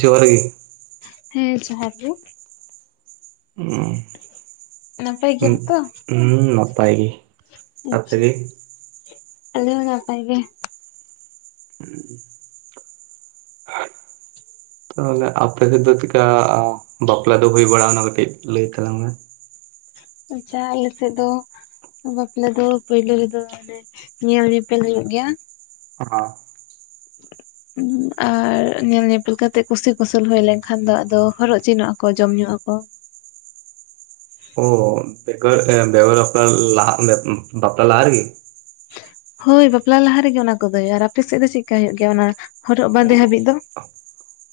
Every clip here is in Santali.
ᱡᱚᱦᱟᱨ ᱜᱮ᱾ ᱦᱮᱸ ᱡᱚᱦᱟᱨ ᱜᱮ ᱚᱸ ᱱᱟᱯᱟᱭ ᱜᱮᱭᱟᱢ ᱛᱚ ᱦᱩᱸ ᱱᱟᱯᱟᱭ ᱜᱮ ᱟᱯᱮ ᱟᱪᱷᱟ ᱜᱮ ᱟᱞᱮ ᱦᱚᱸ ᱱᱟᱯᱟᱭ ᱜᱮ ᱦᱮᱸ [unintelligible] ᱛᱟᱦᱚᱞᱮ ᱟᱯᱮ ᱥᱮᱫ ᱫᱚ ᱪᱮᱠᱟ ᱵᱟᱯᱞᱟ ᱫᱚ ᱦᱩᱭ ᱵᱟᱲᱟᱣᱱᱟ ᱠᱟᱹᱴᱤᱡ ᱞᱟᱹᱭ ᱛᱟᱞᱟᱝ ᱢᱮ ᱪᱟ ᱟᱞᱮ ᱥᱮᱫ ᱫᱚ ᱵᱟᱯᱞᱟ ᱫᱚ ᱯᱳᱭᱞᱳ ᱨᱮᱫᱚ ᱚᱱᱮ ᱧᱮᱞ ᱧᱮᱯᱮᱞ ᱦᱩᱭᱩᱜ ᱜᱮᱭᱟ᱾ ᱦᱚᱸ [unintelligible] ᱟᱨ ᱧᱮᱞ ᱧᱮᱯᱮᱞ ᱠᱟᱛᱮᱜ ᱠᱩᱥᱤ ᱠᱩᱥᱟᱹᱞ ᱦᱩᱭ ᱞᱮᱱᱠᱷᱟᱱ ᱫᱚ ᱟᱫᱚ ᱦᱚᱨᱚᱜ ᱪᱤᱱᱚᱜᱼᱟᱠᱚ ᱡᱚᱢ ᱧᱩᱜ ᱟᱠᱚ ᱚ ᱵᱮᱜᱚᱨ ᱵᱮᱜᱚᱨ ᱵᱟᱞᱟ ᱞ [unintelligible] ᱵᱟᱯᱞᱟ ᱞᱟᱦᱟ ᱨᱮᱜᱤ ᱦᱳᱭ ᱵᱟᱯᱞᱟ ᱞᱟᱦᱟ ᱨᱮᱜᱮ ᱚᱱᱟ ᱠᱚᱫᱚ ᱦᱩᱭᱩᱜᱼᱟ ᱟᱨ ᱟᱯᱮ ᱥᱮᱫ ᱫᱚ ᱪᱮᱠᱟ ᱦᱩᱭᱩᱜ ᱜᱮᱭᱟ ᱚᱱᱟ ᱦᱚᱨᱚᱜ ᱵᱟᱸᱫᱮ ᱦᱟᱹᱵᱤᱡ ᱫᱚ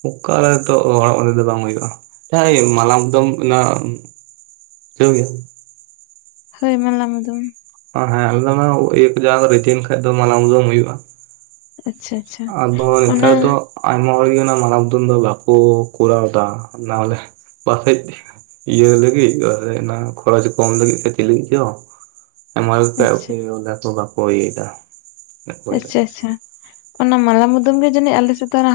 ᱚᱠᱟᱞᱮ ᱛᱚ ᱚᱲᱟᱜ ᱵᱟᱸᱫᱮ ᱫᱚ ᱵᱟᱝ ᱦᱩᱭᱩᱜᱼᱟ [unintelligible] ᱦ ᱢᱟᱞᱟᱠᱫᱚᱢ ᱚᱱᱟᱣ ᱜᱮᱭᱟ [unintelligible] ᱦᱳᱭ ᱢᱟᱞᱟ ᱢᱩᱫᱚᱢ ᱦᱮᱸ ᱟᱞᱮ ᱤᱭᱟᱹ ᱠᱚ ᱡ ᱨᱤᱫᱤᱭᱮᱱ ᱠᱷᱟᱡ ᱫᱚ ᱢᱟᱞᱟ ᱢᱩᱫᱚᱢ ᱦᱩᱭᱩᱜᱼᱟ [unintelligible] ᱟᱪᱪᱷᱟ ᱟᱪᱪᱷᱟ ᱚᱱᱟ ᱟᱫᱚ ᱟᱭᱢᱟ ᱦᱚᱲ ᱜᱮ ᱚᱱᱟ ᱢᱟᱞᱟ ᱢᱩᱫᱟᱹᱢ ᱫᱚ ᱵᱟᱠᱚ ᱠᱚᱨᱟᱣᱫᱟ ᱱᱟᱚᱞᱮ ᱵᱟᱮᱡ [unintelligible] ᱤᱭᱟᱹ ᱞᱟᱹᱜᱤᱫ ᱚᱱᱟ ᱠᱷᱚᱨᱚᱪ ᱠᱚᱢ ᱞᱟᱹᱜᱤᱫ ᱪᱚ ᱪᱮᱫ ᱞᱟᱹᱜᱤᱫ ᱪᱚ ᱟᱪᱪᱷᱟ [unintelligible] ᱚᱠᱚᱭ ᱫᱚ ᱟᱪᱷᱟ ᱟᱪᱷᱟ ᱚᱱᱟ ᱢᱟᱞᱟ ᱢᱩᱫᱩᱢ ᱜᱮ ᱡᱟᱹᱱᱤᱡ ᱟᱞᱮ ᱥᱮᱫ ᱫᱚ ᱚᱱᱟ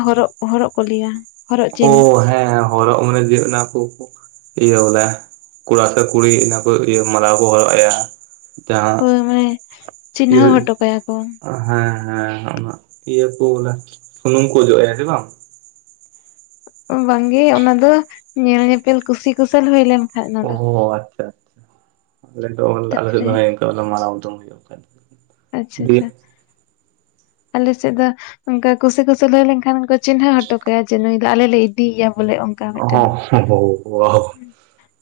ᱦᱚᱨᱚᱜ ᱠᱚ ᱞᱟᱹᱭᱟ ᱦᱚᱨᱚᱜ ᱚ ᱪᱤᱱ ᱦᱮᱸ ᱦᱮᱸ ᱦᱚᱨᱚᱜ ᱢᱟᱱᱮ ᱡᱮ ᱚᱱᱟ ᱠᱚ ᱠᱚ ᱤᱭᱟᱹ ᱵᱚᱞᱮ ᱠᱚᱲᱟ ᱥᱮ ᱠᱩᱲᱤ ᱤᱱᱟᱹ ᱠᱚ ᱤᱭᱟᱹ ᱢᱟᱞᱟ ᱠᱚ ᱦᱚᱨᱚᱜ ᱮᱭᱟ ᱡᱟᱦᱟᱸ ᱦᱳᱭ ᱢᱟᱱᱮ ᱪᱤᱱᱦᱟᱹᱣ ᱦᱚᱴᱚ ᱠᱟᱭᱟ ᱠᱚ [unintelligible] ᱦᱮᱸ ᱦᱮᱸ ᱚᱱᱟ ᱤᱭᱟᱹ ᱠᱚ ᱵᱚᱞᱮ ᱥᱩᱱᱩᱢ ᱠᱚ ᱚᱡᱚᱜ ᱮᱭᱟ ᱵᱟᱝ ᱵᱟᱝᱜᱮ ᱚᱱᱟ ᱫᱚ ᱧᱮᱞ ᱧᱮᱯᱮᱞ ᱠᱩᱥᱤ ᱠᱩᱥᱟᱞ ᱦᱩᱭ ᱞᱮᱱ ᱚ ᱟᱪᱪᱷᱟ ᱟᱪᱷᱟ ᱟᱞᱮ ᱫᱚ ᱟᱞᱮ ᱛᱟᱯᱚᱨᱮ ᱫᱚᱸ ᱠᱟᱹᱞ ᱢᱟᱲᱟᱝ ᱩᱫᱢ ᱦᱩᱭᱩᱜ ᱠᱟᱱ [unintelligible] ᱟᱪᱪᱷᱟ ᱟᱪᱪᱷᱟ ᱟᱞᱮᱥᱮᱫ ᱫᱚ ᱚᱱᱠᱟ ᱠᱩᱥᱤ ᱠᱩᱥᱤ ᱦᱩᱭ ᱞᱮᱱᱠᱷᱟᱱ ᱪᱤᱱᱦᱟᱹ ᱦᱚᱴᱚ ᱠᱟᱭᱟ ᱱᱩᱭ ᱫᱚ ᱟᱞᱮ ᱞᱮ ᱤᱫᱤᱭᱮᱭᱟ ᱵᱚᱞᱮ ᱚᱱᱠᱟ ᱢᱤᱫᱴᱮᱱ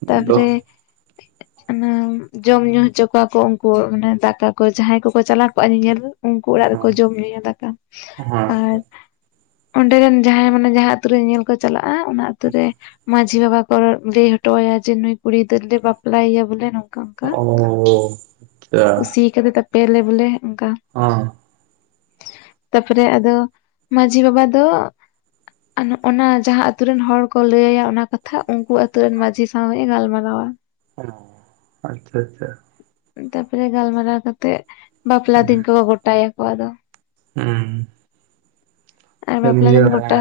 ᱛᱟᱯᱚᱨᱮ ᱚᱱᱟ ᱡᱚᱢ ᱧᱩ ᱦᱚᱪᱚ ᱠᱚᱣᱟ ᱠᱚ ᱩᱱᱠᱩ ᱢᱟᱱᱮ ᱫᱟᱠᱟ ᱠᱚ ᱡᱟᱦᱟᱸᱭ ᱠᱚᱠᱚ ᱪᱟᱞᱟᱣ ᱠᱚᱜᱼᱟ ᱧᱮᱧᱮᱞ ᱩᱱᱠᱩ ᱚᱲᱟᱜ ᱡᱚᱢ ᱧᱩᱭᱟ ᱫᱟᱠᱟ ᱟᱨ ᱚᱸᱰᱮᱨᱮᱱ ᱡᱟᱦᱟᱸᱭ ᱢᱟᱱᱮ ᱡᱟᱦᱟᱸ ᱟᱛᱩ ᱨᱮ ᱧᱮᱞ ᱠᱚ ᱪᱟᱞᱟᱜᱼᱟ ᱚᱱᱟ ᱟᱛᱩ ᱨᱮ ᱢᱟ ᱢᱟᱹᱡᱷᱤ ᱵᱟᱵᱟ ᱠᱚ ᱞᱟᱹᱭ ᱦᱚᱴᱚᱭᱟ ᱡᱮ ᱱᱩᱭ ᱠᱩᱲᱤ ᱫᱚᱞᱮ ᱵᱟᱯᱞᱟᱭᱭᱟ ᱵᱚᱞᱮ ᱠᱟᱠᱟ ᱠᱩᱥᱤ ᱠᱟᱫᱮ ᱛᱟᱯᱮᱭᱟᱞᱮ ᱵᱚᱞᱮ ᱚᱱᱠᱟ ᱚ ᱛᱟᱯᱚᱨᱮ ᱟᱫᱚ ᱢᱟᱺᱡᱷᱤ ᱵᱟᱵᱟ ᱫᱚ ᱚᱱᱟ ᱡᱟᱦᱟᱸ ᱟᱛᱩ ᱨᱮᱱ ᱦᱚᱲ ᱠᱚ ᱞᱟᱹᱭ ᱟᱭᱟ ᱚᱱᱟ ᱠᱟᱛᱷᱟ ᱩᱱᱠᱩ ᱟᱛᱩ ᱨᱮᱱ ᱢᱟᱡᱷᱤ ᱥᱭ ᱜᱟᱞ ᱢᱟᱨᱟᱣᱟ [unintelligible] ᱚ ᱟᱪᱪᱷᱟ ᱟᱪᱪᱷᱟ ᱛᱟᱯᱚᱨᱮ ᱜᱟᱞᱢᱟᱨᱟᱣ ᱠᱟᱛᱮᱜ ᱵᱟᱯᱞᱟ ᱫᱤᱱ ᱠᱚ ᱜᱚᱴᱟᱭᱟᱠᱚ ᱟᱫᱚ ᱦᱩᱸ ᱟᱨ ᱦᱮᱸ ᱵᱟᱯᱞᱟ ᱱᱯ ᱫᱤᱱ ᱜᱚᱴᱟ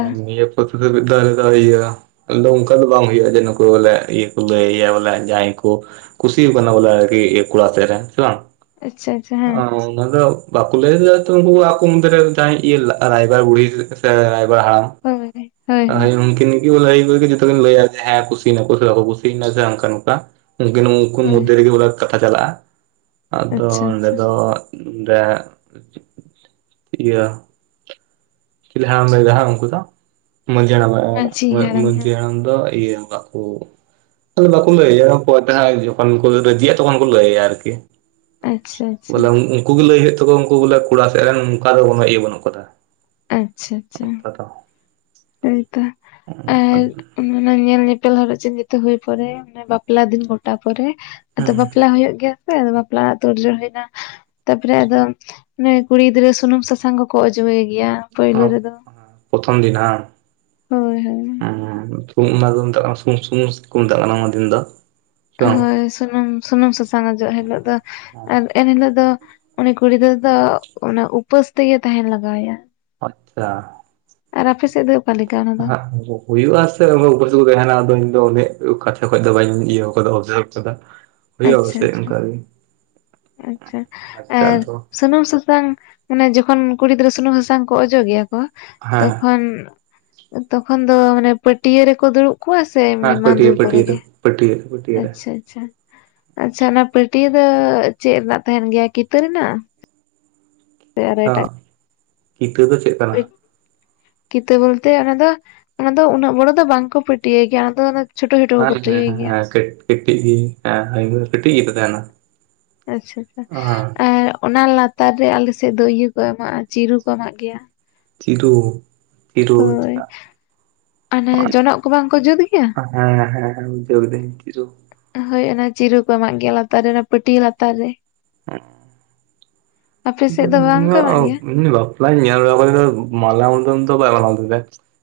ᱫᱟᱨ ᱫᱚ ᱟᱭ [unintelligible] ᱟᱫᱚ ᱚᱱᱠᱟ ᱫᱚ ᱵᱟᱝ ᱦᱩᱭᱩᱜᱼᱟ ᱡᱮ ᱱᱩᱠᱩ ᱵᱚᱞᱮ ᱤᱭᱟᱹ ᱠᱚ ᱞᱟᱹᱭᱭᱟ ᱵᱚᱞᱮ ᱡᱟᱦᱟᱸᱭ ᱠᱚ ᱠᱷᱩᱥᱤ ᱠᱟᱱᱟ ᱵᱚᱞᱮ ᱠᱚᱲᱟ ᱛᱮᱜ ᱨᱮᱱ ᱟᱪᱪᱷᱟ ᱟᱪᱪᱷᱟ ᱦᱮᱸ ᱫᱚ ᱵᱟᱠᱩ ᱞᱮᱭᱞᱮᱜ-ᱟ ᱛᱚ ᱩᱱᱠᱩ ᱟᱠ ᱢᱩᱫ ᱨᱮ ᱨᱟᱭᱵᱟᱨ ᱵᱩᱲᱦᱤᱭᱮ [unintelligible] ᱥᱮ ᱨᱟᱭᱵᱟᱨ ᱦᱳᱭ ᱦᱳᱭ ᱦᱟᱬᱟᱢ ᱩᱱᱠᱤᱱ [unintelligible] ᱮ ᱡᱚᱛ ᱠᱤᱱ [unintelligible] ᱞᱟᱹᱭᱟ ᱡᱮ ᱦᱮᱸ ᱠᱩᱥᱤᱤᱭᱱᱟ ᱥᱮ ᱵᱟᱠᱚ ᱠᱩᱥᱤᱭᱮᱱᱟ ᱥᱮ ᱚᱱᱠᱟ ᱱᱚᱝᱠᱟ ᱩᱱᱠᱤᱱ ᱩᱱ ᱦᱳᱭ ᱢᱚᱫᱽᱫᱷᱮ ᱨᱮᱜᱮ ᱵᱚᱞᱮ ᱠᱟᱛᱷᱟ ᱪᱟᱞᱟᱜᱼᱟ ᱟᱫᱚ ᱟᱪᱪᱷᱟ ᱚᱸᱰᱮ ᱟᱪᱪᱷᱟ ᱫᱚ ᱚᱸᱰᱮ ᱤᱭᱟᱹ ᱪᱤᱞᱤ ᱦᱟᱲᱟᱢ ᱞᱟᱹᱭᱮᱫᱟ ᱦᱟᱸᱜ ᱩᱱᱠᱩ ᱫᱚ ᱢᱟᱺᱡᱷᱤ ᱦᱟᱲᱟᱢ ᱢᱟᱺᱡᱷᱤ ᱢᱟᱺᱡᱷᱤ ᱦᱮᱸ ᱦᱟᱲᱟᱢ ᱫᱚ ᱤᱭᱟᱹ [unintelligible] ᱵᱟᱠᱚ ᱞᱟᱹᱭᱟ ᱚᱠᱚᱭᱴᱟᱜ ᱦᱚᱸ ᱡᱚᱠᱷᱚᱱ ᱠᱚ ᱨᱟᱹᱡᱤᱼᱟ ᱛᱚᱠᱷᱚᱱ ᱠᱚ ᱞᱟᱹᱭᱟ ᱟᱨᱠᱤ ᱟᱪᱪᱷᱟ ᱟᱪᱪᱷᱟ ᱵᱚᱞᱮ ᱩᱱᱠᱩ ᱜᱮ ᱞᱟᱹᱭ ᱦᱩᱭᱩᱜ ᱛᱟᱠᱚᱣᱟ ᱩᱱᱠᱩ ᱵᱚᱞᱮ ᱠᱚᱲᱟ ᱥᱮᱫ ᱨᱮᱱ ᱚᱱᱠᱟ ᱫᱚ ᱵᱚᱞᱮ ᱤᱭᱟᱹ ᱵᱟᱹᱱᱩᱜ ᱠᱟᱫᱟ ᱟᱪᱪᱷᱟ ᱟᱪᱪᱷᱟ [unintelligible] ᱦᱚᱭᱛᱳ ᱚ ᱟᱪᱪᱷᱟ ᱢᱟᱱᱮ ᱧᱮᱞ ᱱᱤᱯᱮᱞ ᱦᱚᱨᱚᱜ ᱪᱤᱱ ᱡᱷᱚᱛᱚ ᱦᱩᱭ ᱯᱚᱨᱮ ᱢᱟᱱᱮ ᱵᱟᱯᱞᱟ ᱫᱤᱱ ᱜᱚᱴᱟ ᱯᱚᱨᱮ ᱟᱫᱚ ᱵᱟᱯᱞᱟ ᱦᱩᱭᱩᱜ ᱜᱮᱭᱟ ᱥᱮ ᱟ ᱵᱟᱯᱞᱟ ᱨᱮᱱᱟᱜ ᱛᱩᱨᱡᱳ ᱦᱩᱭᱱᱟ ᱛᱟᱯᱚᱨᱮ ᱟᱫᱚ ᱮ ᱠᱩᱲᱤ ᱜᱤᱫᱽᱨᱟᱹ ᱥᱩᱱᱩᱢ ᱥᱟᱥᱟᱝ ᱠᱚᱠᱚ ᱚᱡᱚᱭᱮ ᱜᱮᱭᱟ ᱯᱳᱭᱞᱳ ᱨᱮᱫᱚ ᱯᱨᱚᱛᱷᱚᱢ ᱫᱤᱱ ᱦᱟᱸ ᱦᱳᱭ ᱦᱳᱭ ᱦᱮᱸ ᱚᱱᱟ ᱠᱚ ᱢᱮᱛᱟᱜ ᱠᱟᱱᱟ ᱥᱩ ᱥᱩᱢᱩ ᱠᱚ ᱢᱮᱛᱟᱜ ᱠᱟᱱᱟ ᱚᱱᱟ ᱫᱤᱱ ᱫᱚ ᱥᱮ ᱵᱟᱝ? ᱦᱳᱭ ᱥᱩᱱᱩᱢ ᱥᱩᱱᱩᱢ ᱥᱟᱥᱟᱝ ᱚᱡᱚᱜ ᱦᱤᱞᱳᱜ ᱫᱚ ᱟᱨ ᱮᱱᱦᱤᱞᱳᱜ ᱫᱚ ᱩᱱᱤ ᱠᱩᱲᱤ ᱜᱤᱫᱨᱟᱹ ᱫᱚ ᱩᱯᱟᱹᱥ ᱛᱮᱜᱮ ᱛᱟᱦᱮᱱ ᱞᱟᱜᱟᱣ ᱟᱭᱟ ᱟᱪᱪᱷᱟ ᱟᱨ ᱟᱯᱮ ᱥᱮᱫ ᱫᱚ ᱚᱠᱟ ᱞᱮᱠᱟ ᱚᱱᱟ ᱫᱚ ᱦᱮᱸ ᱦᱩᱭᱩᱜᱼᱟ ᱟᱥᱮ ᱩᱯᱟᱹᱥ ᱠᱚ ᱛᱟᱦᱮᱱᱟ ᱟᱫᱚ ᱤᱧ ᱫᱚ ᱩᱱᱟᱹᱜ ᱠᱟᱛᱷᱟ ᱠᱷᱚᱡ ᱫᱚ ᱵᱟᱹᱧ ᱤᱭᱟᱹ ᱠᱟᱫᱟ ᱚᱵᱡᱟᱨᱵᱷ ᱠᱟᱫᱟ ᱦᱩᱭᱩᱜᱼᱟ ᱟᱪᱪᱷᱟ ᱯᱟᱥᱮᱡ ᱟᱪᱪᱷᱟ ᱚᱱᱠᱟᱜᱮ ᱟᱪᱪᱷᱟ ᱟᱨ ᱥᱩᱱᱩᱢ ᱥᱟᱥᱟᱝ ᱢᱟᱱᱮ ᱡᱚᱠᱷᱚᱱ ᱠᱩᱲᱤ ᱜᱤᱫᱽᱨᱟᱹ ᱥᱩᱱᱩᱢ ᱥᱟᱥᱟᱝ ᱠᱚ ᱚᱡᱚᱜ ᱜᱮᱭᱟ ᱠᱚ ᱦᱮᱸ ᱛᱚᱠᱷᱚᱱ ᱫᱚ ᱢᱟᱱᱮ ᱯᱟᱹᱴᱭᱟ. ᱨᱮᱠᱚ ᱫᱩᱲᱩᱵ ᱠᱚᱣᱟ ᱥᱮ ᱥᱮ ᱦᱮᱸ ᱮᱢᱤ ᱢᱟ ᱯᱟᱹᱴᱭᱟᱹ ᱫᱩᱨ ᱠᱚᱨᱮ ᱯᱟᱹᱴᱭᱟᱹ ᱨᱮ ᱜᱮ ᱯᱟᱹᱴᱭᱟᱹ ᱯᱟᱹᱴᱭᱟᱹ ᱨᱮ ᱟᱪᱪᱷᱟ ᱟᱪᱪᱷᱟ ᱟᱪᱪᱷᱟ ᱚᱱᱟ ᱯᱟᱹᱴᱭᱟᱹ ᱫᱚ ᱪᱮᱫ ᱨᱮᱱᱟᱜ ᱛᱟᱦᱮᱱ ᱜᱮᱭᱟ ᱠᱤᱛᱟᱹ ᱨᱮᱱᱟᱜ ᱥᱮ ᱦᱚ ᱠᱤᱛᱟᱹ ᱫᱚ ᱪᱮᱫ ᱠᱟᱱᱟ? ᱢᱤᱫ ᱠᱤᱛᱟᱹ ᱵᱚᱞᱛᱮ ᱚᱱᱟ ᱫᱚ ᱚᱱᱟ ᱫᱚ ᱩᱱᱟᱹᱜ ᱵᱚᱲᱚ ᱫᱚ ᱵᱟᱝᱠᱚ ᱯᱟᱹᱴᱭᱟᱹᱭ ᱜᱮᱭᱟ ᱚᱱᱟ ᱫᱚ ᱪᱷᱳᱴᱳ ᱪᱷᱳᱴᱳ ᱠᱚ ᱦᱮᱸ ᱦᱮᱸ ᱯᱟᱹᱴᱤᱭᱟᱭ ᱜᱮᱭᱟ ᱦᱮᱸ ᱠᱟᱹᱴᱤᱡ ᱠᱚ ᱜᱮ ᱛᱚ ᱛᱟᱦᱮᱱᱟ ᱟᱪᱪᱷᱟ ᱟᱪᱪᱷᱟ ᱦᱮᱸ ᱟᱨ ᱚᱱᱟ ᱞᱟᱛᱟᱨ ᱨᱮ ᱟᱞᱮᱥᱮᱫ ᱫᱚ ᱤᱭᱟᱹ ᱠᱚ ᱮᱢᱟᱜᱼᱟ ᱪᱤᱨᱩ ᱠᱚ ᱮᱢᱟᱜ ᱜᱮᱭᱟ ᱪᱤᱨᱩ ᱪᱤᱨᱩ ᱟ ᱦᱳᱭ ᱚᱱᱮ ᱡᱚᱱᱚᱜ ᱠᱚ ᱵᱟᱝᱠᱚ ᱡᱩᱛ ᱜᱮᱭᱟ? [unintelligible] ᱦᱮᱸ ᱦᱮᱸ ᱵᱩᱡᱷᱟᱹᱣ ᱠᱮᱫᱟᱹᱧ ᱵᱩᱡᱷᱟᱹᱣ [unintelligible] ᱦᱳᱭ ᱚᱱᱟ ᱪᱤᱨᱩ ᱠᱚ ᱮᱢᱟᱜ ᱜᱮᱭᱟ ᱞᱟᱛᱟᱨ ᱨᱮ ᱚᱱᱟ ᱯᱟᱹᱴᱭᱟᱹ ᱞᱟᱛᱟᱨ ᱨᱮ [unintelligible] ᱟᱯᱮ ᱥᱮᱫ ᱫᱚ ᱵᱟᱝᱠᱚ ᱮᱢᱟᱜ ᱜᱮᱭᱟ? ᱵᱟᱯᱞᱟ [unintelligible]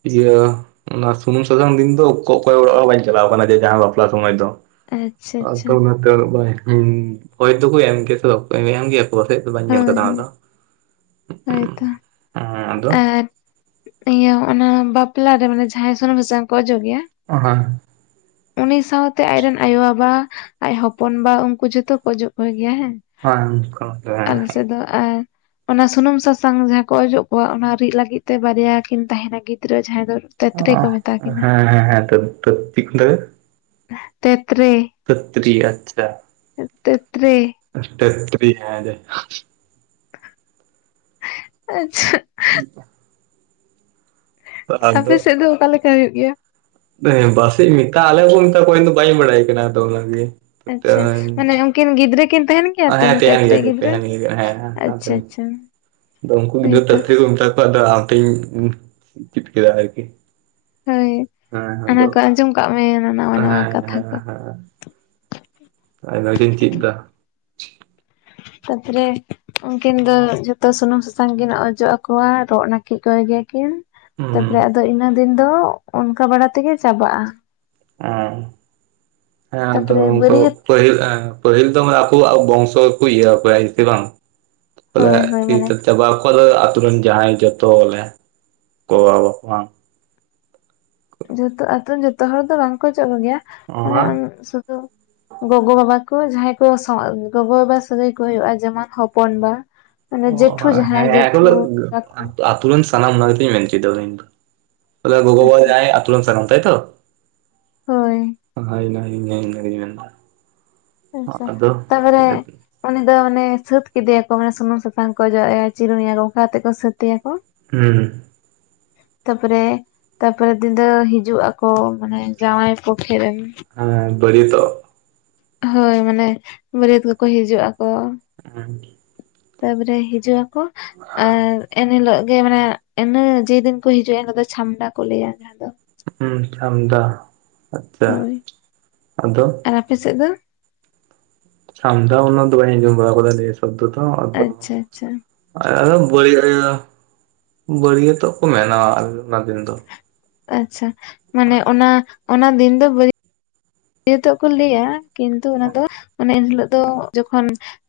ᱤᱭᱟᱹ ᱚᱱᱟ ᱥᱩᱱᱩᱢ ᱥᱟᱥᱟᱝ ᱫᱤᱱ ᱫᱚ ᱚᱠᱚᱭ ᱚᱲᱟᱜ ᱦᱚᱸ ᱵᱟᱹᱧ ᱪᱟᱞᱟᱣ ᱟᱠᱟᱱᱟ ᱡᱮ ᱡᱟᱦᱟᱸᱭ ᱵᱟᱯᱞᱟ ᱥᱚᱢᱚᱭ ᱫᱚ ᱟᱪᱪᱷᱟ [unintelligible] ᱟᱪᱪᱷᱟ ᱵᱟᱸᱧ ᱧᱮᱞ ᱦᱳᱭ ᱦᱳᱭ ᱟᱠᱟᱫᱟ ᱫᱚ ᱦᱳᱭᱛᱚ ᱟᱫᱚ ᱟᱨ ᱤᱭᱟᱹ ᱚᱱᱟ ᱵᱟᱯᱞᱟ ᱨᱮ ᱢᱟᱱᱮ ᱡᱟᱦᱟᱸᱭ ᱥᱩᱱᱩᱢ ᱥᱟᱥᱟᱝ ᱠᱚ ᱚᱡᱚᱜ ᱜᱮᱭᱟ ᱚ ᱦ [unintelligible] ᱩᱱᱤ ᱥᱟᱶᱛᱮ ᱟᱡ ᱨᱮᱱ ᱟᱭᱳ ᱵᱟᱵᱟ ᱟᱡ ᱦᱚᱯᱚᱱ ᱵᱟ ᱩᱱᱠᱩ ᱡᱷᱚᱛᱚ ᱠᱚ ᱚᱡᱚᱜ ᱠᱚ ᱜᱮᱭᱟ ᱦᱮᱸ ᱦᱮᱸ ᱟᱞᱮ ᱥᱮᱫ ᱫᱚ ᱟᱨ ᱚᱱᱟ ᱥᱩᱱᱩᱢ ᱥᱟᱥᱟᱝ ᱡᱟᱦᱟᱸ ᱠᱚ ᱚᱡᱚᱜ ᱠᱚᱣᱟ ᱚᱱᱟ ᱨᱤᱫ ᱞᱟᱹᱜᱤᱫ ᱛᱮ ᱵᱟᱨᱭᱟ ᱠᱤᱱ ᱛᱟᱦᱮᱱᱟ ᱜᱤᱫᱽᱨᱟᱹ ᱡᱟᱦᱟᱸᱭ ᱫᱚ ᱚ ᱛᱮᱛᱨᱮ ᱠᱚ ᱢᱮᱛᱟ ᱠᱤᱱᱟ ᱦᱮᱸ ᱦᱮᱸ ᱦᱮᱸᱤᱠ ᱛᱮ [unintelligible] ᱛᱮᱛ ᱨᱮ ᱛᱷᱟᱹᱛ ᱛᱤᱨᱤ ᱟᱪᱪᱷᱟ ᱛᱮᱛ ᱛᱤᱨᱤ [unintelligible] ᱟᱪᱪᱷᱟ ᱦ [unintelligible] ᱟᱯᱮ ᱥᱮᱫ ᱫᱚ ᱚᱠᱟ ᱞᱮᱠᱟ ᱦᱩᱭᱩᱜ ᱜᱮᱭᱟ? ᱦᱮ ᱵᱟᱥᱮᱧ ᱢᱮᱛᱟᱜ ᱟᱞᱮ ᱠᱚ ᱢᱮᱭ ᱫᱚ ᱵᱟᱧ ᱵᱟᱲᱟᱭ ᱠᱟᱱᱟ ᱟᱫᱚ ᱚᱱᱟᱜᱮ ᱤᱱ ᱜᱤᱫᱽᱨᱟᱹ ᱠᱤᱱ ᱛᱟᱦᱮᱱ ᱜᱮᱭᱟ ᱛᱚ ᱦᱮᱸ ᱯᱮᱦᱟᱱ ᱜᱮ ᱛᱮᱛᱨᱮ ᱜᱤᱫᱽᱨᱟᱹ ᱛᱟᱦᱮᱱ ᱜᱮᱭᱟ ᱠᱱᱤ ᱦᱮᱸ ᱟᱪᱪᱷᱟ ᱟᱪᱪᱷᱟ ᱟᱫᱚ ᱩᱱᱠᱩ ᱜᱤᱫᱽᱨᱟᱹ ᱦᱳᱭᱛᱚ ᱛᱟᱛᱷᱮ ᱛᱟᱛᱷᱮ ᱢᱮᱛᱟ ᱠᱚᱣᱟ ᱟᱫᱚ ᱟᱢ ᱴᱷᱮᱱ ᱤᱧ ᱪᱮᱫ ᱠᱮᱫᱟ ᱟᱨᱠᱤ ᱦᱳᱭ ᱦᱮᱸ ᱚᱱᱟ ᱟᱫᱚ ᱠᱚ ᱟᱸᱡᱚᱢ ᱠᱟᱜ ᱢᱮ ᱱᱟᱣᱟ ᱱᱟᱣᱟ ᱦᱮᱸ ᱠᱟᱛᱷᱟ ᱦᱮᱸ ᱠᱚ ᱦᱮᱸ ᱟᱭᱢᱟ ᱜᱮᱧ ᱪᱮᱫ ᱮᱫᱟ [unintelligible] ᱛᱟᱯᱚᱨᱮ ᱩᱱᱠᱤᱱ ᱫᱚ ᱡᱷᱚᱛᱚ ᱥᱩᱱᱩᱢ ᱥᱟᱥᱟᱝ ᱠᱤᱱ ᱚᱡᱚᱜ ᱟᱠᱚᱣᱟ ᱨᱚᱜ ᱱᱟᱹᱠᱤᱡ ᱠᱚ ᱜᱮᱭᱟᱠᱤᱱ ᱛᱟᱯᱚᱨᱮ ᱦᱩᱸ ᱟᱫᱚ ᱤᱱᱟᱹ ᱫᱤᱱ ᱫᱚ ᱚᱱᱠᱟ ᱵᱟᱲᱟ ᱛᱮᱜᱮ ᱪᱟᱵᱟᱜ-ᱟ᱾ ᱚ ᱦᱮᱸ ᱟᱫᱚ ᱛᱟᱯᱚᱨᱮ ᱩᱱᱠᱩ ᱵᱟᱹᱨᱭᱟᱹᱛ ᱯᱟᱹᱦᱤᱞ ᱮᱸ ᱯᱟᱹᱦᱤᱞ ᱫᱚ ᱟᱠᱚᱣᱟᱜ ᱵᱚᱝᱥᱚ ᱠᱚ ᱤᱭᱟᱹ ᱟᱠᱚᱣᱟ ᱦᱮᱥᱮ ᱵᱟᱝ ᱦᱳᱭ [unintelligible] ᱦᱳᱭ ᱢᱟᱱᱮ [unintelligible] ᱟᱛᱳ ᱨᱮᱱ ᱡᱟᱦᱟᱸᱭ ᱡᱚᱛᱚᱞᱮ ᱜᱚᱵᱟᱵᱟ ᱡᱚᱛᱚ ᱟᱛᱳ ᱨᱮᱱ ᱡᱚᱛᱚ ᱦᱚᱲ ᱫᱚ ᱵᱟᱝᱠᱚ ᱪᱮᱫ ᱠᱚᱜᱮᱭᱟ ᱢᱟᱱᱮ ᱥᱩᱫᱷᱩ ᱜᱚᱜᱚ ᱵᱟᱵᱟ ᱠᱚ ᱡᱟᱦᱟᱸᱭ ᱠᱚ ᱜᱚᱜᱚ ᱵᱟᱵᱟ ᱥᱟᱹᱜᱟᱹᱭ ᱠᱚ ᱦᱩᱭᱩᱜ-ᱟ ᱡᱮᱢᱚᱱ ᱦᱚᱯᱚᱱ ᱵᱟ᱾ ᱢᱟᱱᱮ ᱚ ᱡᱮᱴᱷᱩ ᱡᱟᱦᱟᱸᱭ ᱦᱮᱸ ᱡᱮᱴᱷᱩ ᱛᱟᱠᱚ [unintelligible] ᱟᱛᱳ ᱨᱮᱱ ᱥᱟᱱᱟᱢ ᱚᱱᱟ ᱜᱮ ᱠᱟᱛᱮᱧ ᱢᱮᱱ ᱦᱚᱪᱚᱭᱟᱧ ᱫᱚ ᱟᱛᱩ ᱜᱚᱜᱚ ᱟᱪᱪᱷᱟ ᱵᱟᱵᱟ ᱟᱛᱳ ᱨᱮᱱ ᱥᱟᱱᱟᱢ ᱛᱟᱭᱛᱚ ᱦᱳᱭ [unintelligible] ᱟᱪᱪᱷᱟ ᱟᱫᱚ ᱛᱟᱯᱚᱨᱮ ᱩᱱᱤ ᱫᱚ ᱢᱟᱱᱮ ᱥᱟᱹᱛ ᱠᱮᱫᱮᱭᱟᱠᱚ ᱢᱟᱱᱮ ᱥᱩᱱᱩᱢ ᱥᱟᱥᱟᱝ ᱠᱚ ᱚᱡᱚᱜ ᱮᱭᱟ ᱪᱤᱨᱩᱱ ᱮᱭᱟ ᱠᱚ ᱚᱱᱠᱟ ᱠᱟᱛᱮ ᱠᱚ ᱥᱟᱹᱛᱮᱭᱟᱠᱚ ᱦᱩᱸ ᱮᱸ [inaudible] ᱛᱟᱯᱚᱨᱮ ᱛᱟᱯᱚᱨᱮ ᱧᱤᱫᱟᱹ ᱦᱤᱡᱩᱜ ᱟᱠᱚ ᱢᱟᱱᱮ ᱡᱟᱶᱟᱭᱠᱚ ᱠᱷᱢ ᱦᱮᱸ ᱵᱟᱹᱨᱤᱭᱟᱹ ᱛᱚᱜ ᱦᱚᱭ ᱢᱟᱱᱮ ᱵᱟᱹᱨᱭᱟᱹᱛ ᱠᱚᱠᱚ ᱦᱤᱡᱩᱜ ᱟᱠᱚ ᱦᱮ ᱛᱟᱯᱚᱨᱮ ᱦᱤᱡᱩᱜ ᱟᱠᱚ ᱟᱨ ᱮᱱ ᱦᱤᱞᱳᱜ ᱜᱮ ᱢᱟᱱᱮ ᱤᱱᱟᱹ ᱡᱮᱫᱤᱱ ᱠᱚ ᱦᱤᱡᱩᱜ-ᱟ ᱚᱱᱟ ᱫᱚ ᱪᱷᱟᱢᱰᱟ ᱠᱚ ᱞᱟᱹᱭᱟ ᱡᱟᱦᱟᱸ ᱫᱚ ᱦᱩᱸ ᱪᱷᱟᱢ ᱰᱟ ᱦᱳᱭ ᱟᱨ ᱟᱯᱮ ᱥᱮᱫ ᱫᱚ ᱥᱟᱢᱰᱟᱣ ᱚᱱᱟᱱᱟ ᱫᱚ ᱵᱟᱧ ᱟᱡᱚᱢ ᱵᱟᱲᱟ ᱠᱚᱫᱟ ᱱᱤᱭᱮ ᱥᱚᱵᱫᱚ ᱫᱚ ᱟᱨ ᱟᱪᱪᱷᱟ ᱟᱪᱪᱷᱟ ᱵᱟᱹᱲ ᱵᱟᱹᱨᱭᱟᱹᱛᱚᱜ ᱠᱚ ᱢᱮᱱᱟᱣᱟ ᱟᱨ ᱚᱱᱟ ᱫᱤᱱ ᱫᱚ ᱟᱪᱪᱷᱟ ᱢᱟᱱᱮ ᱚᱱᱟ ᱚᱱᱟ ᱫᱤᱱ ᱫᱚ ᱡᱮᱦᱮ ᱛᱚᱜ ᱠᱚ ᱞᱟᱹᱭᱟ ᱠᱤᱱᱛᱩ ᱚᱱᱟ ᱫᱚ ᱚᱱᱟ ᱮᱱᱦᱤᱞᱚᱜ ᱫᱚ ᱡᱚᱠᱷᱚᱱ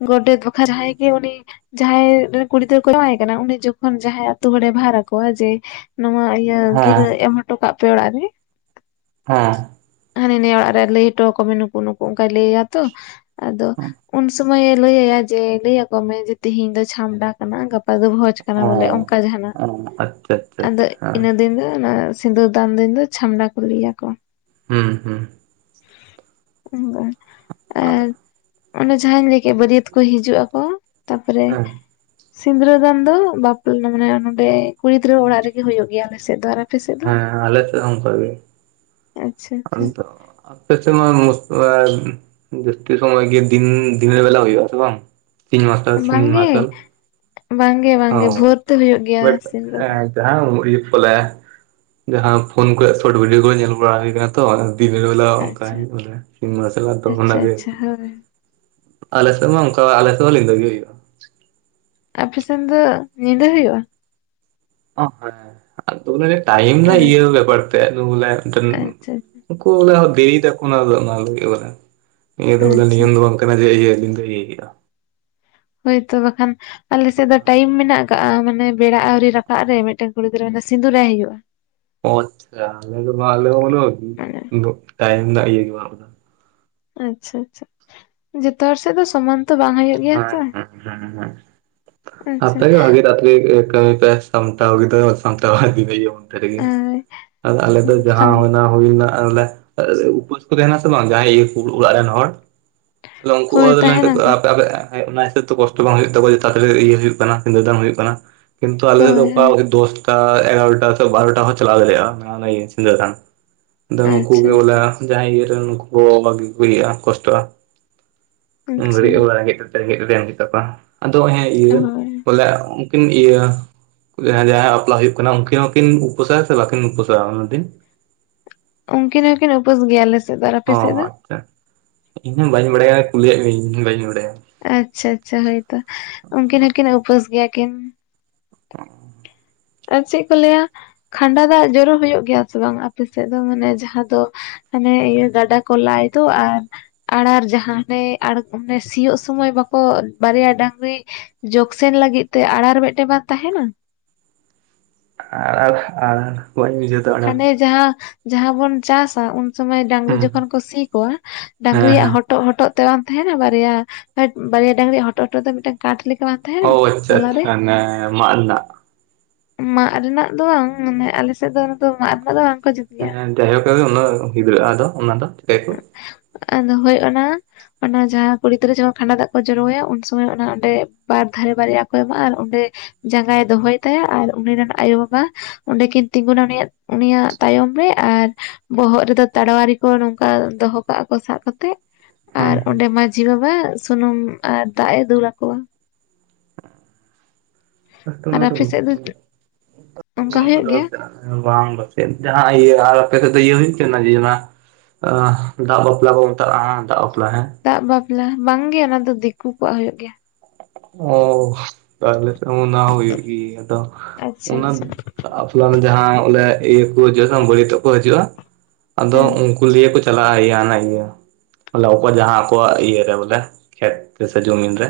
ᱜᱚᱰᱮᱛ ᱵᱟᱠᱷᱟᱱ ᱡᱟᱦᱟᱭ ᱜᱮ ᱩᱱᱤ ᱡᱟᱦᱟᱸᱭ ᱨᱤᱱ ᱠᱩᱲᱤ ᱜᱤᱫᱽᱟᱹ ᱠᱚ ᱡᱟᱶᱟᱭ ᱠᱟᱱᱟ ᱩᱱᱤ ᱡᱚᱠᱷᱚᱱ ᱡᱟᱦᱟᱸᱭ ᱟ ᱟᱹᱛᱩ ᱦᱚᱲᱮ ᱵᱷᱟᱨ ᱟᱠᱚᱣᱟ ᱡᱮ ᱱᱚᱣᱟ ᱤᱭᱟᱹ ᱦᱮᱸ ᱜᱤᱨᱟᱹ ᱮᱢ ᱦᱚᱴᱚ ᱠᱟᱜ ᱯᱮ ᱚᱲᱟᱜ ᱨᱮ ᱦᱮᱸ ᱦᱟᱱᱤ ᱱᱤᱭᱟᱹ ᱚᱲᱟᱜ ᱨᱮ ᱞᱟᱹᱭ ᱦᱚᱴᱚ ᱟᱠᱚ ᱢᱮ ᱱᱩᱠᱩ ᱱᱩᱠᱩ ᱚᱱᱠᱟᱭ ᱞᱟᱹᱭᱟ ᱛᱚ ᱟᱫᱚ ᱩᱱ ᱥᱚᱢᱟᱭᱮ ᱞᱟᱹᱭᱟᱭᱟ ᱡᱮ ᱞᱟᱹᱭ ᱟᱠᱚ ᱢᱮ ᱡᱮ ᱛᱤᱦᱤᱧ ᱫᱚ ᱪᱷᱟᱢᱰᱟ ᱠᱟᱱᱟ ᱜᱟᱯᱟ ᱵᱷᱚᱡᱽ ᱠᱟᱱᱟ ᱚ ᱵᱚᱞᱮ ᱚᱱᱠᱟ ᱡᱟᱦᱟᱱᱟᱜ ᱟᱪᱪᱷᱟ ᱟᱪᱪᱷᱟ ᱟᱫᱚ ᱟᱪᱪᱷᱟ ᱤᱱᱟᱹ ᱫᱤᱱ ᱫᱚ ᱚᱱᱟ ᱥᱤᱸᱱᱫᱩᱨ ᱫᱟᱱ ᱫᱤᱱ ᱫᱚ ᱪᱷᱟᱢᱰᱟ ᱠᱚ ᱞᱟᱹᱭᱟᱠᱚ ᱦᱮᱸ ᱦᱮᱸ ᱟᱨ ᱚᱱᱮ ᱡᱟᱦᱟᱸᱧ ᱞᱟᱹᱭ ᱠᱮᱫ ᱵᱟᱹᱨᱭᱟᱹᱛ ᱠᱚ ᱦᱤᱡᱩᱜ ᱟᱠᱚ ᱛᱟᱯᱚᱨᱮ᱾ ᱦᱮᱸ ᱥᱤᱸᱫᱽᱨᱟᱹ ᱫᱟᱱ ᱫᱚ ᱵᱟᱯᱞᱟ ᱢᱟᱱᱮ ᱱᱚᱸᱰᱮ ᱠᱩᱲᱤ ᱜᱤᱫᱽᱟᱹ ᱚᱲᱟᱜ ᱨᱮᱜᱮ ᱦᱩᱭᱩᱜ ᱜᱮᱭᱟ ᱟᱞᱮ ᱥᱮᱫ ᱫᱚ ᱟᱨ᱾ ᱟᱯᱮ ᱥᱮᱫ ᱫᱚ ᱦᱮᱸ ᱟᱞᱮ ᱥᱮᱫ ᱦᱚ ᱚᱱᱠᱟᱜ ᱜᱮ ᱟᱪᱪᱷᱟ ᱟᱪᱪᱷᱟ ᱟᱫᱚ᱾ ᱟᱯᱮ ᱥᱮᱢᱟ ᱡᱚᱹᱥᱛᱤ ᱥᱚᱢᱚᱭ ᱜᱮ ᱫᱤᱱ ᱫᱤᱱᱮᱨ ᱵᱮᱞᱟ ᱦᱩᱭᱩᱜ ᱟ ᱥᱮ ᱵᱟᱝ᱾ ᱛᱤᱱ ᱢᱟᱨᱥᱟᱞ ᱥᱤᱧ ᱵᱟᱝᱜᱮ ᱢᱟᱨᱥᱟᱞ ᱵᱟᱝᱜᱮ ᱵᱟᱝᱜᱮ ᱚ ᱵᱷᱚᱨ ᱛᱮ ᱦᱩᱭᱩᱜ ᱜᱮᱭᱟ ᱵᱟᱴ ᱥᱤᱱᱫᱨᱟᱹ ᱫᱟᱱ ᱮᱸ ᱡᱟᱦᱟᱸ ᱯᱷᱚᱞᱮ ᱡᱟᱦᱟᱸ ᱯᱷᱚᱱ ᱠᱚᱨᱮ ᱥᱚᱴ ᱵᱷᱤᱰᱭᱚ ᱠᱚᱨᱮ ᱧᱮᱞ ᱵᱟᱲᱟ ᱦᱩᱭ ᱟᱠᱟᱱᱟ ᱛᱚ ᱫᱤᱵ ᱵᱞᱟ ᱚᱱᱠᱟ ᱟᱪᱪᱷᱟ ᱵᱮ ᱥᱤᱱᱢᱟ ᱥᱮᱞᱟ ᱫᱚ ᱚᱱᱟ ᱟᱪᱪᱷᱟ ᱜᱮ ᱟᱪᱪᱷᱟ ᱦᱳᱭ ᱟᱞᱮᱥᱮᱫ ᱢᱟ ᱚᱱᱠᱟ ᱟᱞᱮᱥᱮᱫ ᱢᱟ ᱧᱤᱫᱟᱹ ᱜᱮ ᱦᱩᱭᱩᱜ-ᱟ ᱟᱯᱮ ᱥᱮᱱ ᱫᱚ ᱧᱤᱫᱟᱹ ᱦᱩᱭᱩᱜ-ᱟ ᱚ ᱦᱮᱸ ᱴᱟᱭᱤᱢ ᱤᱭᱟᱹ ᱵᱮᱯᱟᱨ ᱛᱮ ᱵᱚᱞ ᱟᱪᱪᱷᱟ ᱠᱩ ᱵᱚᱞᱮ ᱵᱮᱨᱤ ᱫᱱᱟ ᱤᱭᱟᱹ ᱫᱚ ᱵᱚᱞᱮ ᱟᱪᱪᱷᱟ ᱱᱤᱭ ᱵᱟᱝ ᱡᱮ ᱤᱞᱭᱟᱹ ᱦᱚᱭᱛᱚ ᱵᱟᱠᱷᱟᱱ ᱟᱞᱮᱥᱮᱫ ᱫᱚ ᱴᱟᱭᱤᱢ ᱢᱮᱱᱟᱜ ᱟᱠᱟᱜ-ᱟ ᱢᱟᱱᱮ ᱵᱮᱲᱟ ᱟᱹᱣᱨᱤ ᱨᱟᱠᱟᱵ ᱨᱮ ᱢᱤᱫᱴᱮᱱ ᱠᱩᱲᱤ ᱜᱤᱫᱽᱟᱹᱟᱱᱮ ᱥᱤᱸᱫᱩᱨ ᱟᱭ ᱦᱩᱭᱩᱜ-ᱟ ᱟᱪ ᱪᱷᱟ ᱟᱞᱮ ᱫᱚᱞᱮ ᱢᱟᱱᱮ ᱴᱟᱭᱤᱢ ᱜᱮ ᱟᱪ ᱪᱷᱟ ᱟᱪ ᱪᱷᱟ ᱡᱚᱛᱚ ᱦᱚᱲ ᱥᱮᱫ ᱫᱚ‌ ᱥᱚᱢᱟᱱ ᱛᱚ ᱵᱟᱝ ᱦᱩᱭᱩᱜ ᱜᱮᱭᱟ ᱦᱮᱸ ᱛᱚ ᱦᱮᱸ ᱦᱮᱸ ᱦᱮᱸ ᱟᱪᱪᱷᱟ ᱟᱯᱮ ᱜᱮ ᱵᱷᱟᱹᱜᱮ [unintelligible] ᱠᱟᱹᱢᱤ ᱯᱮ ᱥᱚᱢᱛᱟ ᱫᱚ ᱥᱛᱟ ᱵᱟ ᱵᱚᱱ ᱛ ᱨᱮᱜᱮ ᱟᱨ [unintelligible] ᱟᱨ ᱟᱞᱮ ᱫᱚ ᱡᱟᱦᱟᱸ ᱦᱳᱭ ᱚᱱᱟ᱾ ᱦᱩᱭ ᱨᱮᱱᱟᱜᱮ [unintelligible] ᱩᱯᱟᱹᱥ ᱠᱚ ᱛᱟᱦᱮᱱᱟ ᱥᱮ ᱵᱟᱝ ᱡᱟᱦᱟᱸᱭ ᱤᱭᱟᱹ ᱠᱚ ᱚᱲᱟᱜ ᱨᱤᱱ ᱦᱚᱲ᱾ ᱟᱞ ᱠᱚ ᱛᱟᱦᱮᱱᱟᱠᱚ [unintelligible] [unintelligible] ᱚᱱᱟ ᱦᱤᱥᱟᱹᱵ ᱛᱮ ᱠᱚᱥᱴᱚ ᱵᱟᱝ ᱦᱩᱭᱩᱜ ᱛᱟᱠᱚᱣᱟ ᱡᱟᱛᱮ ᱤᱭᱟᱹ ᱦᱩᱭᱩᱜ ᱠᱟᱱᱟ ᱥᱤᱱᱫᱩᱨ ᱫᱟᱱ ᱦᱩᱭᱩᱜ ᱠᱟᱱᱟ᱾ ᱠᱤᱱᱛᱩ ᱟᱞᱮ ᱥᱮᱫ ᱫᱚ ᱦᱳᱭ ᱦᱳᱭ ᱚᱠᱟ [unintelligible] ᱫᱚᱥ ᱮᱜᱟᱨᱚᱴᱟ ᱥᱮ ᱵᱟᱨᱚᱴᱟ ᱦᱚᱸ ᱪᱟᱞᱟᱣ ᱫᱟᱲᱮᱭᱟᱜᱼᱟ ᱥᱤᱸᱫᱟᱹᱨ ᱫᱟᱱ ᱟᱫᱚ ᱱᱩᱠᱩᱜ ᱟᱪᱪᱷᱟ ᱜᱮ ᱵᱚᱞᱮ᱾ ᱡᱟᱦᱟᱸᱭ ᱤᱭᱟᱹ ᱨᱮ ᱩᱱᱩᱠᱩ ᱠᱚ ᱵᱷᱟᱜᱤ ᱠᱚ ᱤᱭᱟᱹᱜᱼᱟ ᱠᱚᱥᱴᱚᱜᱼᱟ ᱩᱱ ᱟᱪᱪᱷᱟ ᱜᱷᱟᱹᱲᱤᱡ ᱚᱵᱟᱨᱮ ᱨᱮᱸᱜᱮᱫ ᱨᱮᱸᱜᱮᱡ ᱮᱢ ᱜᱮᱛᱟ ᱠᱚᱣᱟ ᱟᱫᱚ ᱦᱮᱸ ᱤᱭᱟᱹ ᱦᱳᱭ ᱵᱚᱞᱮ ᱩᱱᱠᱤᱱ ᱤᱭᱟᱹ [unintelligible] ᱡᱟᱦᱟᱸᱭ ᱡᱟᱦᱟᱸᱭᱟᱜ ᱵᱟᱯᱞᱟ ᱦᱩᱭᱩᱜ ᱠᱟᱱᱟ ᱩᱱᱠᱤᱱ ᱦᱚᱸᱠᱤᱱ ᱩᱯᱟᱹᱥᱟ ᱥᱮ ᱵᱟᱠᱤᱱ ᱩᱯᱟᱹᱥᱟ ᱚᱱᱟ ᱫᱤᱱ ᱩᱱᱠᱤᱱ ᱦᱚᱸᱠᱤᱱ ᱩᱯᱟᱹᱥ ᱜᱮᱭᱟ ᱟᱞᱮᱥᱮᱫ ᱚ ᱟᱪᱪᱷᱟ ᱤᱧᱦᱚᱸ ᱵᱟᱹᱧ ᱵᱟᱲᱟᱭᱟ ᱠᱩᱞᱤᱭᱮᱫ ᱢᱮᱭᱟᱹᱧ ᱤᱧᱦᱚᱸ ᱵᱟᱹᱧ ᱵᱟᱲᱟᱭᱟ ᱟᱪᱪᱷᱟ ᱟᱪᱪᱷᱟ ᱦᱳᱭᱛᱚ ᱩᱱᱠᱤᱱ ᱦᱚᱸᱠᱤᱱ ᱩᱯᱟᱹᱥ ᱜᱮᱭᱟ ᱠᱤᱱ [inaudible] ᱟᱨ ᱪᱮᱫ ᱠᱚ ᱞᱟᱹᱭᱟ ᱠᱷᱟᱸᱰᱟ ᱫᱟᱜ ᱡᱚᱨᱚ ᱦᱩᱭᱩᱜ ᱜᱮᱭᱟ ᱥᱮ ᱵᱟᱝ ᱟᱯᱮ ᱥᱮᱫ ᱫᱚ ᱢᱟᱱᱮ ᱡᱟᱦᱟᱸ ᱫᱚ᱾ ᱢᱟᱱᱮ ᱤᱭᱟᱹ ᱜᱟᱰᱟ ᱠᱚ ᱞᱟᱭ ᱫᱚ ᱟᱨ᱾ ᱟᱬᱟᱨ ᱡᱟᱦᱟᱸᱛᱮ ᱟᱲᱜᱚᱢᱮ ᱥᱤᱭᱩᱜ ᱥᱚᱢᱚᱭ ᱵᱟᱠᱚ ᱵᱟᱨᱭᱟ ᱰᱟᱝᱜᱨᱤ᱾ ᱡᱚᱜ ᱥᱮᱱ ᱞᱟᱹᱜᱤᱫ ᱛᱮ ᱟᱲᱟᱨ ᱢᱤᱫᱴᱮᱱ ᱵᱟᱝ ᱛᱟᱦᱮᱱᱟ᱾ ᱟᱲᱟᱨ ᱟᱲᱟᱨ ᱵᱟᱹᱧ ᱵᱩᱡᱦᱟᱹᱣ ᱦᱟᱱᱮ ᱡᱟᱦᱟᱸ ᱡᱟᱦᱟᱸ ᱵᱚᱱ ᱪᱟᱥᱟ᱾ ᱥᱚᱢᱚᱭ ᱰᱟᱝᱜᱨᱤ ᱦᱩᱸ ᱡᱚᱠᱷᱚᱱ ᱠᱚ ᱥᱤ ᱠᱚᱣᱟ ᱦᱮᱸ ᱰᱟᱝᱜᱨᱤᱭᱟᱜ ᱦᱚ᱾ ᱦᱮᱸ ᱦᱚᱴᱚᱜ ᱦᱚᱴᱚᱜ ᱛᱮ ᱵᱟᱝ ᱛᱟᱦᱮᱱᱟ ᱵᱟᱨᱭᱟ ᱵᱟᱨᱭᱟ ᱰᱟᱺᱝᱨᱤᱭᱟᱜ ᱦᱚᱴᱚᱜ ᱦᱚᱴᱚᱜ ᱛᱮ ᱢᱤᱫᱴᱟᱝ ᱠᱟᱴ ᱞᱮᱠᱟ ᱵᱟᱝ ᱛᱟᱦᱮᱸᱱᱟ ᱳ ᱟᱪᱪᱷᱟ ᱟᱪᱪᱷᱟ ᱚᱱᱮ ᱢᱟᱫᱽ ᱨᱮᱱᱟᱜ ᱢᱟᱫᱽ ᱨᱮᱱᱟᱜ ᱫᱚ ᱵᱟᱝ ᱢᱟᱱᱮ ᱟᱞᱮᱥᱮᱫ ᱫᱚ ᱚᱱᱟ ᱫᱚ ᱢᱟᱫᱽ ᱨᱮᱱᱟᱜ ᱫᱚ ᱵᱟᱝᱠᱚ ᱡᱩᱫᱟ ᱦᱮᱸ ᱡᱟᱭᱦᱳᱠ ᱜᱮ ᱩᱱᱟᱹᱜ ᱦᱤᱫᱽᱨᱟᱹᱜᱼᱟ ᱟᱫᱚ ᱚᱱᱟ ᱫᱚ ᱪᱤᱠᱟᱹ ᱠᱚ [unintelligible] ᱟᱫᱚ ᱦᱳᱭ ᱚᱱᱟ ᱚᱱᱟ ᱡᱟᱦᱟᱸ ᱠᱩᱲᱤ ᱜᱤᱫᱽᱨᱟᱹ ᱡᱚᱠᱷᱚᱱ ᱠᱷᱟᱸᱰᱟ ᱫᱟᱜ ᱠᱚ ᱡᱚᱨᱚᱟᱭᱟ ᱩᱱ ᱥᱚᱢᱚᱭ ᱚᱱᱟ ᱚᱸᱰᱮ ᱵᱟᱨ ᱫᱷᱟᱨᱮ ᱵᱟᱨᱤᱭᱟᱜ ᱠᱚ ᱮᱢᱟ ᱟᱨ ᱚᱸᱰᱮ ᱡᱟᱸᱜᱟᱭ ᱫᱚᱦᱚᱭ ᱛᱟᱭᱟ ᱟᱨ ᱩᱱᱤ ᱨᱮᱱ ᱟᱭᱳᱵᱟᱵᱟ ᱚᱸᱰᱮᱠᱤᱱ ᱛᱤᱸᱜᱩᱱᱟ ᱩᱱᱤᱭᱟᱜ ᱩᱱᱤᱭᱟᱜ ᱛᱟᱭᱚᱢ ᱨᱮ ᱟᱨ ᱵᱚᱦᱚᱜ ᱨᱮᱫᱚ ᱛᱟᱲᱣᱟᱨᱤ ᱠᱚ ᱚᱱᱠᱟ ᱫᱚᱦᱚ ᱠᱟᱜᱼᱟ ᱠᱚ ᱥᱟᱵ ᱠᱟᱛᱮᱜ ᱦᱮᱸ ᱟᱨ ᱚᱸᱰᱮ ᱢᱟ ᱢᱟᱹᱡᱷᱤ ᱵᱟᱵᱟ ᱥᱩᱱᱩᱢ ᱟᱨ ᱫᱟᱜ ᱮ ᱫᱩᱩᱞ ᱟᱠᱚᱣᱟ ᱟᱛᱚ ᱟᱨ ᱚᱱᱟ ᱛᱚ ᱟᱯᱮ ᱥᱮᱫ ᱫᱚ ᱜ ᱠᱚ ᱚᱱᱠᱟ ᱦᱩᱭᱩᱜ ᱜᱮᱭᱟ [unintelligible] ᱵᱟᱝ ᱵᱟᱯᱮᱫ ᱡᱟᱦᱟᱸ ᱤᱭᱟᱹ ᱟᱨ ᱟᱯᱮ ᱥᱮᱫ ᱫᱚ ᱤᱭᱟᱹ ᱦᱩᱭᱩᱜ ᱛᱮ ᱤᱭᱟᱹ ᱡᱮ ᱚᱱᱟ ᱟᱜ ᱫᱟᱜ ᱵᱟᱯᱞᱟ ᱠᱚ ᱢᱮᱛᱟᱜ ᱫᱟᱜ ᱵᱟᱯᱞᱟ ᱫᱟᱜ ᱵᱟᱯᱞᱟ ᱵᱟᱝ ᱜᱮ ᱚᱱᱟ ᱫᱚ ᱫᱤᱠᱩ ᱠᱚᱣᱟᱜ ᱦᱩᱭᱩᱜ ᱜᱮᱭᱟ ᱚ ᱟᱞᱮ ᱥᱮᱫ ᱚᱱᱟ ᱦᱩᱭᱩᱜ ᱜᱮᱭᱟ ᱫᱚ ᱟᱪᱪᱷᱟ ᱚᱱᱟ ᱟᱪᱪᱷᱟ ᱛᱟᱨᱯᱚᱨᱮ ᱚᱱᱮ ᱡᱟᱦᱟ ᱚᱱᱰᱮ ᱤᱭᱟᱹ ᱠᱚ ᱡᱚᱠᱦᱚᱱ ᱵᱟᱹᱨᱤᱭᱟᱹᱛᱚᱜ ᱠᱚ ᱦᱤᱡᱩᱜᱼᱟ ᱟᱫᱚ ᱦᱮᱸ ᱩᱱᱠᱩ ᱩᱞᱤᱭᱟᱹ ᱠᱚ ᱪᱟᱞᱟᱜᱼᱟ ᱟᱱᱟ ᱼᱟ [unintelligible] ᱵᱚᱞᱮ ᱚᱠᱚᱭ ᱡᱟᱦᱟᱸ ᱟᱠᱚᱣᱟᱜ ᱤᱭᱟᱹᱨᱮ ᱵᱚᱞᱮ ᱠᱷᱮᱛ ᱨᱮ ᱥᱮ ᱡᱚᱢᱤᱱ ᱨᱮ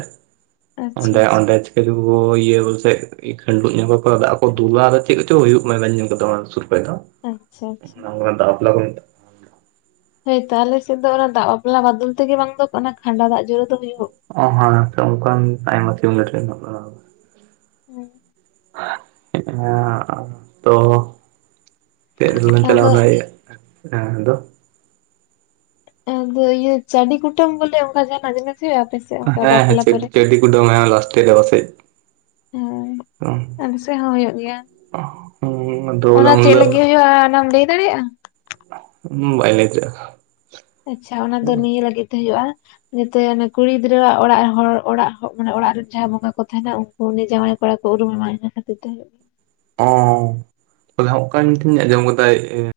ᱟᱪᱪᱷᱟ ᱚᱸᱰᱮ ᱟᱪᱪᱷᱟ ᱚᱸᱰᱮ᱾ ᱠᱷᱚ ᱤᱭᱟᱹ ᱵᱚᱞᱮ ᱠᱷᱟᱸᱰᱩᱜ ᱧᱚᱜ ᱠᱚ ᱫᱟᱜ ᱠᱚ ᱫᱩᱞᱟ ᱟᱫᱚ ᱪᱮᱫ ᱠᱚᱪᱚ ᱦᱩᱭᱩᱜ ᱵᱟᱧ ᱧᱮᱞ ᱠᱟᱫᱟ ᱥᱩᱨ ᱠᱷᱚᱨᱮ ᱫᱚ ᱟᱪᱪᱷᱟ ᱟᱪᱪᱷᱟ [unintelligible] ᱫᱟᱵᱞᱟ ᱠᱚ [unintelligible] ᱦᱳᱭᱛᱚ ᱟᱞᱮᱥᱮᱫ ᱫᱚ ᱚᱱᱟ ᱫᱟᱜ ᱵᱟᱯᱞᱟ ᱢᱟᱫᱽᱫᱷᱚᱢ ᱛᱮᱜᱮ ᱵᱟᱝ ᱫᱚ ᱚᱱᱟ ᱠᱷᱟᱸᱰᱟ ᱫᱟᱜ ᱡᱚᱨᱚ ᱫᱚ ᱦᱩᱭᱩᱜ᱾ ᱚ ᱦᱚᱸ ᱥᱚᱢᱠᱟ ᱴᱟᱭᱢ ᱴ [unintelligible] ᱦᱮᱸ ᱦᱮᱸ ᱛᱚ ᱪᱮᱫ ᱛᱮᱞᱟᱝ ᱪᱟᱞᱟᱣ ᱟᱫᱚ ᱱᱟᱭᱭᱟ [unintelligible] ᱦᱮᱸ ᱟᱫᱚ᱾ ᱟᱫᱚ ᱤᱭᱟᱹ ᱪᱟᱹᱰᱤ ᱠᱩᱴᱟᱹᱢ ᱵᱚᱞᱮ ᱚᱱᱠᱟ ᱡᱟᱦᱟᱱᱟᱜ ᱡᱤᱱᱤᱥ ᱦᱩᱭᱩᱜᱼᱟ ᱟᱯᱮ ᱥᱮ ᱦᱮᱸ ᱦᱮᱸ ᱪᱟᱰᱤ ᱠᱩᱴᱟᱢ ᱢᱟᱭ ᱦᱟᱜ ᱞᱟᱥᱴᱮ ᱪᱟᱵᱟᱜ ᱥᱮᱫ ᱦᱮᱸᱟᱞᱮ ᱥᱮᱫ ᱦᱚᱸ ᱦᱩᱭᱩᱜ ᱜᱮᱭᱟ ᱦᱮᱸ [unintelligible] ᱚᱱᱟ ᱪᱮᱫ ᱞᱟᱹᱜᱤᱫ ᱦᱩᱭᱩᱜᱼᱟ ᱚᱱᱟᱢ ᱞᱟᱹᱭ ᱫᱟᱲᱮᱭᱟᱜᱼᱟ ᱦᱩᱸ ᱵᱟᱭ ᱞᱟᱹᱭ ᱪᱟᱜᱟ ᱟᱪᱪᱷᱟ ᱚᱱᱟ ᱫᱚ ᱱᱤᱭᱟᱹ ᱞᱟᱹᱜᱤᱫ ᱛᱮ ᱦᱩᱭᱩᱜᱼᱟ᱾ ᱱᱤᱛᱟᱹᱭ ᱟᱱᱤ ᱠᱩᱲᱤ ᱜᱤᱫᱽᱨᱟᱹᱣᱟᱜ ᱚᱲᱟᱜ ᱦᱚᱲ ᱚᱲᱟᱜ ᱦᱚ ᱢᱟᱱᱮ ᱚᱲᱟᱜ ᱨᱮᱱ ᱡᱟᱦᱟᱸᱭ ᱵᱚᱸᱜᱟ ᱠᱚ ᱛᱟᱦᱮᱱᱟ, ᱩᱱ ᱩᱱᱤ ᱡᱟᱶᱟᱭ ᱠᱚᱲᱟ ᱠᱚ ᱩᱨᱩᱢᱮᱢᱟ, ᱤᱱᱟ ᱠᱷᱟᱹᱤᱨ ᱛᱮ ᱦᱩᱭᱩᱜ ᱚᱸ ᱛᱟᱦᱚᱞᱮ ᱚᱠᱟᱧ ᱜᱮᱛᱚᱧ ᱟᱸᱡᱚᱢ ᱠᱟᱫᱟᱭ ᱤᱭᱟᱹ